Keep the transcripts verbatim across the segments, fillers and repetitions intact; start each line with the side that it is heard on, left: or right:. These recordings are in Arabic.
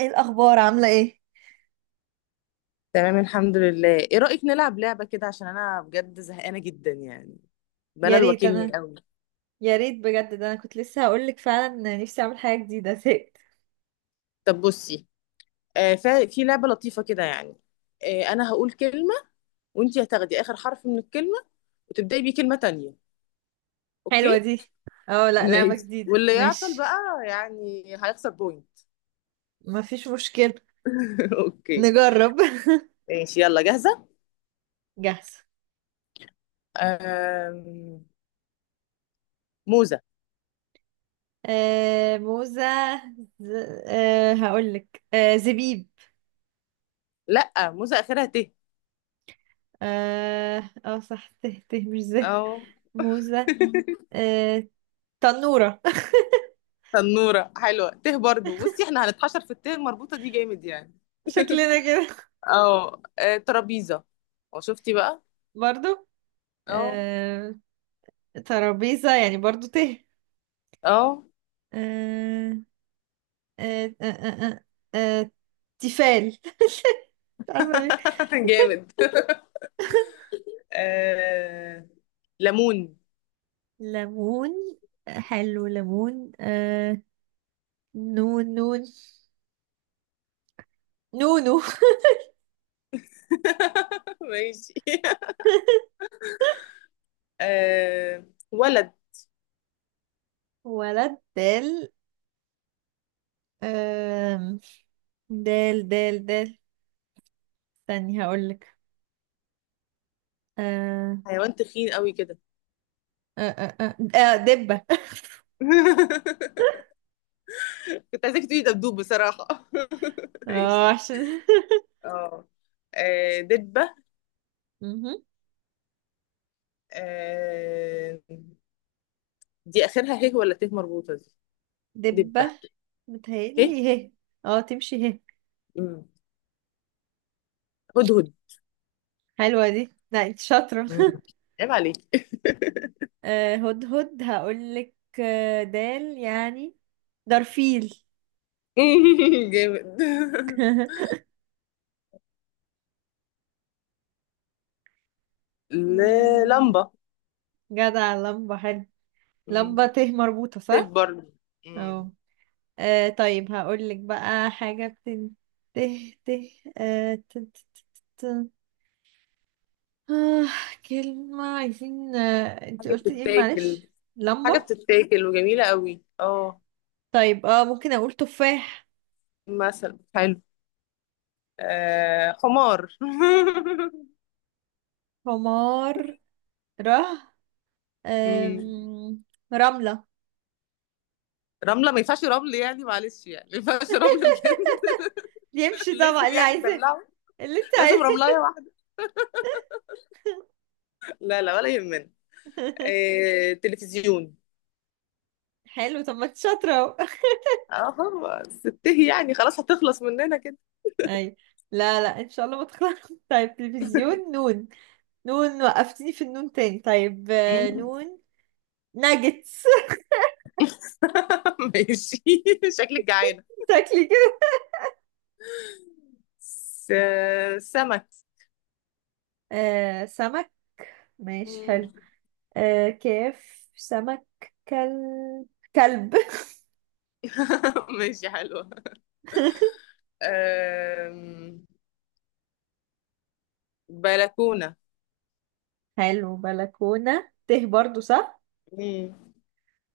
right: ايه الاخبار عامله ايه؟
left: تمام الحمد لله، ايه رأيك نلعب لعبة كده؟ عشان انا بجد زهقانة جدا يعني،
right: يا
left: ملل
right: ريت انا،
left: واكلني قوي.
right: يا ريت بجد، ده انا كنت لسه هقولك فعلا نفسي اعمل حاجه جديده، زهقت.
left: طب بصي، آه فا- في لعبة لطيفة كده يعني. آه انا هقول كلمة وانتي هتاخدي اخر حرف من الكلمة وتبدأي بيه كلمة تانية.
right: حلوه
left: اوكي؟
right: دي. اه لا، لعبه
left: ماشي،
right: جديده
left: واللي يعطل
right: ماشي.
left: بقى يعني هيخسر بوينت.
right: مفيش مشكله.
left: اوكي.
right: نجرب
left: ماشي، يلا جاهزة.
right: جاهزه.
left: آم... موزة.
right: آه موزه. ز... آه هقولك آه زبيب.
left: لا، موزة اخرها ت.
right: اه آه، صح، ته ته مش زي
left: اه،
right: موزه. آه تنوره.
left: تنورة. حلوة ت برضو، بصي احنا هنتحشر في الت المربوطة دي جامد يعني.
right: شكلنا كده.
left: اه، آه، ترابيزة. وشفتي بقى.
right: برضو.
left: اه.
right: آه ترابيزه يعني، برضو ته.
left: اه.
right: آه آه، آه، آه، آه، آه، تيفال. مش عارفة ليه.
left: جامد. آه... ليمون.
right: ليمون. حلو، ليمون. آه نون نون، نونو.
left: ماشي. آه... ولد.
right: ولد، دال. آم، دال دال دال، استني هقولك. آه
left: حيوان تخين قوي كده.
right: آه آه آه آه، دبة.
left: كنت عايزاك تقولي دبدوب بصراحة.
right: اه
left: ماشي.
right: عشان
left: اه، آه، دبة.
right: مهم.
left: آه... دي آخرها هيه ولا ته مربوطة دي؟ دبة.
right: دبة،
left: هيه.
right: متهيألي هي. اه تمشي هي.
left: مم. هدهد.
right: حلوة دي، لا انت شاطرة.
left: مم. عيب عليك.
right: آه، هدهد هقولك. آه، دال يعني درفيل.
left: جامد.
right: مم،
left: للمبة.
right: جدع، لمبة حلو. لمبة
left: مم.
right: ت مربوطة
left: سيف
right: صح؟
left: برضه. امم
right: اه آه، طيب هقولك بقى حاجة بتن. ت ت آه، ت- ت- ت- ت- آه، كلمة عايزين. آه، انت
left: حاجة
right: قلتي ايه
left: بتتاكل.
right: معلش؟
left: حاجة
right: لمبة.
left: بتتاكل وجميلة قوي، اه.
right: طيب اه ممكن اقول تفاح.
left: مثلا حلو. آه، حمار.
right: حمار، ره. آم،
left: امم
right: رملة.
left: رملة. ما ينفعش رمل يعني، معلش يعني ما ينفعش رمل بجد.
right: يمشي
left: لازم
right: طبعا، اللي
left: يعني
right: عايزاه،
left: ندلعه،
right: اللي انت
left: لازم
right: عايزاه.
left: رملاية واحدة. لا لا، ولا يهمنا. آه، تلفزيون.
right: حلو، طب ما انت شاطرة اهو.
left: اه خلاص تنتهي يعني، خلاص هتخلص مننا كده.
right: اي، لا لا ان شاء الله ما تخلص طيب تلفزيون، نون. نون وقفتني في النون تاني. طيب آه،
left: مم.
right: نون ناجتس.
left: ماشي. شكلك جعانة.
right: تاكلي كده.
left: س- سمك.
right: آه سمك. ماشي
left: مم.
right: حلو. آه كيف سمك؟ كلب، كلب.
left: ماشي، حلوة. أم... بلكونة.
right: حلو بلكونة، ته برضو صح.
left: مم.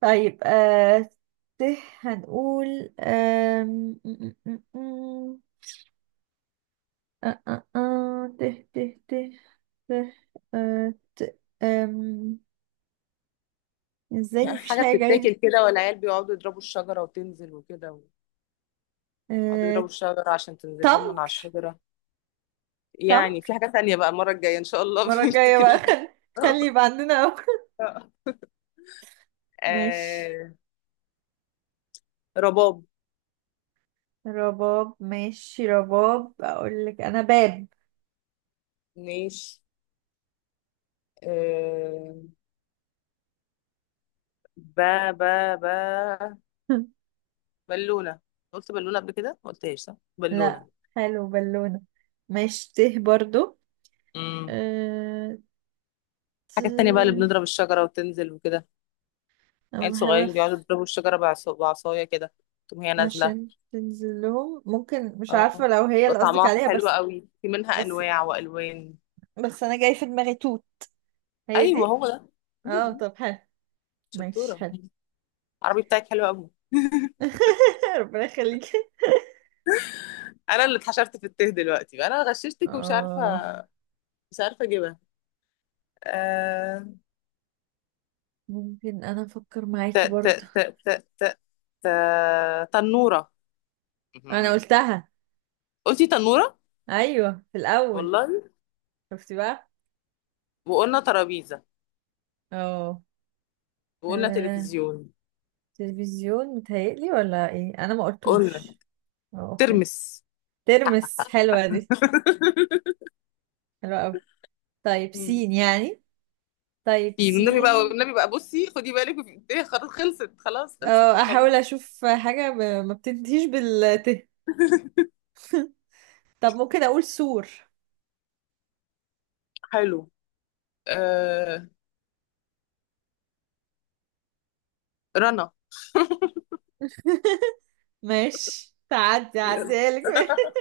right: طيب آه ته هنقول، آه آه آه آه ته ته ته ته آه ت. آم. ازاي مفيش
left: حاجة
right: حاجة
left: بتتاكل
right: جاية؟
left: كده، والعيال بيقعدوا يضربوا الشجرة وتنزل وكده، ويقعدوا يضربوا
right: آه
left: الشجرة عشان تنزل لهم من على
right: تمر.
left: الشجرة.
right: تمر،
left: يعني في حاجة تانية بقى، المرة الجاية إن شاء الله
right: المرة الجاية بقى
left: بنفتكريها.
right: خلي، خلي يبقى عندنا أوي. ماشي،
left: آه... رباب.
right: رباب. ماشي رباب، أقول لك أنا باب.
left: ماشي. آه... با با با بالونة. قلت بالونة قبل كده؟ ما قلتهاش صح؟
right: لا،
left: بالونة.
right: حلو بالونة. ماشي ته برضو.
left: مم.
right: آه ت.
left: الحاجة التانية بقى، اللي بنضرب الشجرة وتنزل وكده،
right: أنا
left: عيل
right: بحاول
left: صغيرين بيقعدوا
right: أف-
left: يضربوا الشجرة بعصا- بعصاية كده، تقوم هي نازلة.
right: عشان تنزل لهم. ممكن، مش عارفة
left: اه،
right: لو هي اللي قصدك
left: طعمها
right: عليها،
left: حلو
right: بس
left: قوي، في منها
right: بس
left: أنواع وألوان.
right: بس أنا جاي في دماغي توت. هي
left: أيوه،
right: دي.
left: هو ده.
right: اه،
left: مم.
right: طب حلو. ماشي
left: شطورة.
right: حلو.
left: العربي بتاعك حلو قوي.
right: ربنا يخليك.
left: أنا اللي اتحشرت في الته دلوقتي بقى. أنا غششتك ومش عارفة،
right: اه
left: مش عارفة أجيبها. آه...
right: ممكن انا افكر
left: ت
right: معاكي
left: ت
right: برضو.
left: ت ت ت ت تنورة.
right: انا
left: مم.
right: قلتها،
left: قلتي تنورة.
right: ايوه في الاول.
left: والله؟
right: شفتي بقى.
left: وقلنا ترابيزة،
right: اه
left: وقلنا
right: آه،
left: تلفزيون،
right: تلفزيون متهيألي ولا ايه، انا ما
left: قلنا
right: قلتوش؟ اه اوكي.
left: ترمس.
right: ترمس، حلوه دي، حلوه قوي. طيب
left: مم.
right: سين يعني. طيب
left: إيه، والنبي بقى
right: سين.
left: والنبي بقى بصي خدي بالك، وفي- ايه خلاص خلصت، خلاص خلصت
right: اه احاول
left: القاموس.
right: اشوف حاجه ب- ما بتنتهيش بالت. طب ممكن اقول سور.
left: حلو. آه، رنا.
right: ماشي، تعدي
left: يلا.
right: عديلك.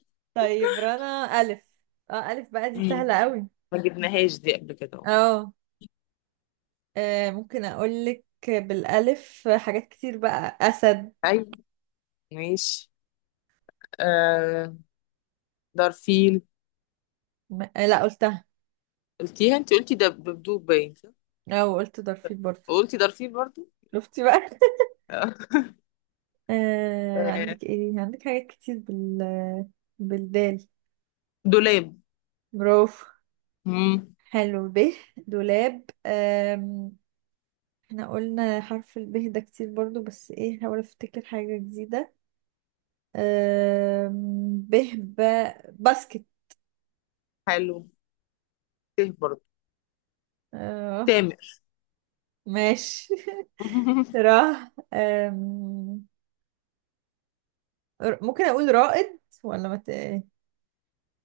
right: طيب رنا، ألف. اه ألف بقى دي
left: مم.
right: سهلة قوي.
left: ما جبناهاش دي قبل كده اهو.
right: اه آه، ممكن أقولك بالألف حاجات كتير، بقى أسد.
left: ايوه، ماشي. آه، دارفيل.
right: م... آه، لا قلتها.
left: قلتيها انت، قلتي ده بدوب باين صح؟
right: اه قلت درفيل برضه.
left: وقلتي دارفيل برضو.
right: شفتي بقى.
left: آه،
right: آه
left: آه،
right: عندك ايه، عندك حاجات كتير بال، بالدال.
left: دولاب.
right: برافو.
left: مم.
right: حلو ب، دولاب. آم، احنا قلنا حرف الب ده كتير برضو، بس ايه، هحاول افتكر حاجة جديدة. أم، به ب، باسكت.
left: حلو، ته برضو.
right: أه
left: تامر.
right: ماشي. راه. أم، ر- ممكن أقول رائد، ولا ما ت-؟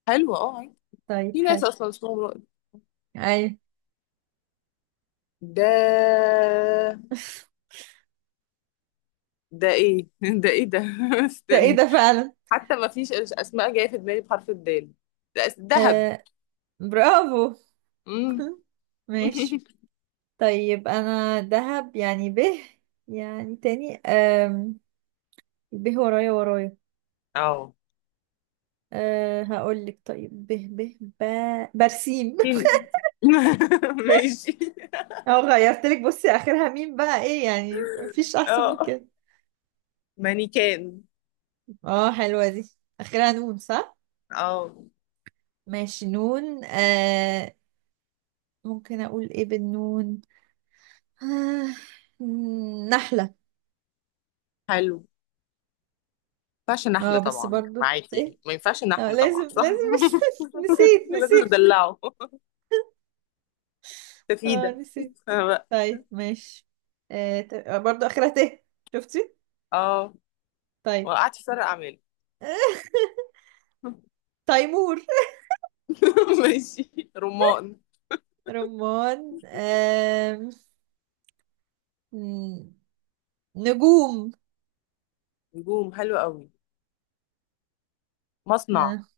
left: حلو، اه عادي.
right: طيب
left: في
right: حلو.
left: ناس اصلا اسمهم رائد.
right: أيوة.
left: ده ده ايه؟ ده ايه ده؟
right: ده إيه
left: استني.
right: ده فعلا؟
left: حتى ما فيش اسماء جايه في دماغي بحرف الدال. لا، دهب.
right: أه برافو.
left: مم.
right: ماشي. طيب أنا دهب يعني به، يعني تاني. أم، به ورايا ورايا.
left: اه.
right: أه هقول لك، طيب به به ب... برسيم.
left: فين؟ ماشي.
right: اه غيرتلك، بصي اخرها مين بقى ايه، يعني مفيش احسن من
left: اه،
right: كده.
left: مانيكان.
right: اه حلوة دي، اخرها نون صح.
left: اه
right: ماشي نون. آه ممكن اقول ايه بالنون؟ آه نحلة.
left: حلو. ما ينفعش
right: اه
left: نحل
right: بس
left: طبعا
right: برضو ايه،
left: معاكي، ما ينفعش
right: اه
left: نحل
right: لازم
left: طبعا صح.
right: لازم. نسيت
left: لازم
right: نسيت.
left: ندلعه.
right: اه
left: سفيدة.
right: نسيت.
left: أنا بقى.
right: طيب ماشي، آه ت- آه، برضو اخرها ت. شفتي؟
left: اه.
right: طيب.
left: وقعت في فرق اعمال.
right: تيمور.
left: ماشي. رمان.
right: رمان. آم، نجوم.
left: نجوم حلو قوي. مصنع.
right: آه.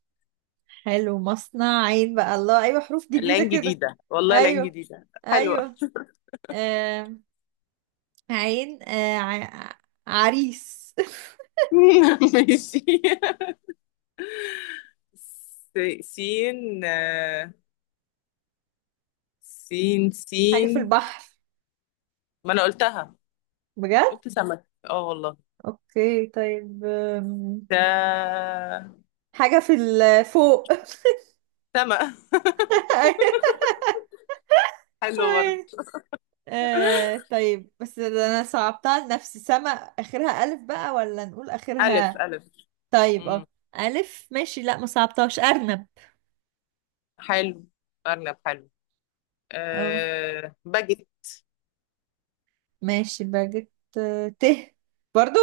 right: حلو مصنع، عين بقى، الله ايوه حروف جديدة
left: لان
right: كده.
left: جديدة والله، لان
right: ايوه
left: جديدة حلوة.
right: ايوه. آه عين، آه ع... عريس.
left: ماشي. س... سين. آه، سين
right: حاجة
left: سين
right: في البحر.
left: ما انا قلتها،
right: بجد؟
left: قلت سمك اه والله.
right: اوكي طيب. آم،
left: تا
right: حاجة في ال- فوق.
left: سمك. حلو برضه.
right: أيوة. آه طيب، بس ده انا صعبتها لنفسي سما، اخرها الف بقى ولا نقول
left: ألف
right: اخرها؟
left: ألف.
right: طيب
left: امم
right: اه الف ماشي، لا ما صعبتهاش، ارنب.
left: حلو. أرنب حلو.
right: اه
left: أه، باجت.
right: ماشي باجت. آه، ت برضو.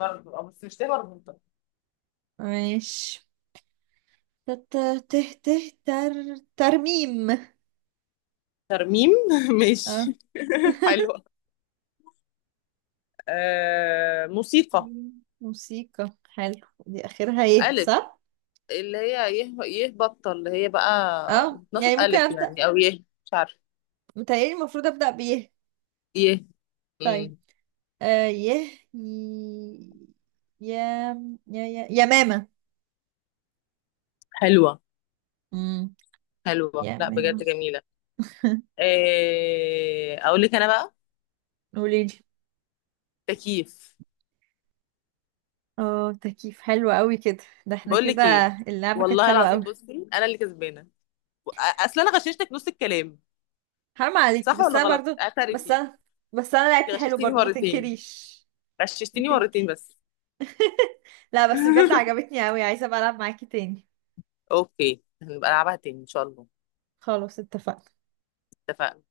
left: برضه أه، بس مش تبقى مربوطة.
right: ماشي. ت ت ت ت تر، ترميم.
left: ترميم.
right: اه
left: ماشي. حلو. أه، موسيقى.
right: مم. موسيقى حلو، دي اخرها ايه
left: ألف،
right: صح.
left: اللي هي يه. يه بطة اللي هي بقى
right: اه يعني
left: بتنطق
right: ممكن
left: ألف
right: ابدا،
left: يعني، أو يه. مش عارفة.
right: متهيألي المفروض ابدا بيه.
left: يه.
right: طيب
left: امم
right: آه يه ي- يا يا يا يا ماما.
left: حلوة،
right: امم
left: حلوة
right: يا
left: لا
right: ماما.
left: بجد جميلة. إيه اقول لك انا بقى؟
right: قوليلي.
left: تكييف.
right: اه تكييف حلو قوي كده، ده احنا
left: بقول
right: كده
left: لك ايه؟
right: اللعبة كانت
left: والله
right: حلوة
left: العظيم
right: قوي.
left: بصي انا اللي كسبانة، اصل انا غششتك نص الكلام.
right: حرام عليكي،
left: صح
right: بس
left: ولا
right: انا
left: غلط؟
right: برضو، بس
left: اعترفي.
right: انا بس انا لعبت
left: انت
right: حلو
left: غششتيني
right: برضو ما
left: مرتين،
right: تنكريش. ما
left: غششتيني
right: تنك...
left: مرتين بس.
right: لا بس بجد عجبتني قوي، عايزه بقى العب معاكي تاني.
left: اوكي، هنبقى نلعبها تاني ان شاء الله.
right: خلاص اتفقنا.
left: اتفقنا.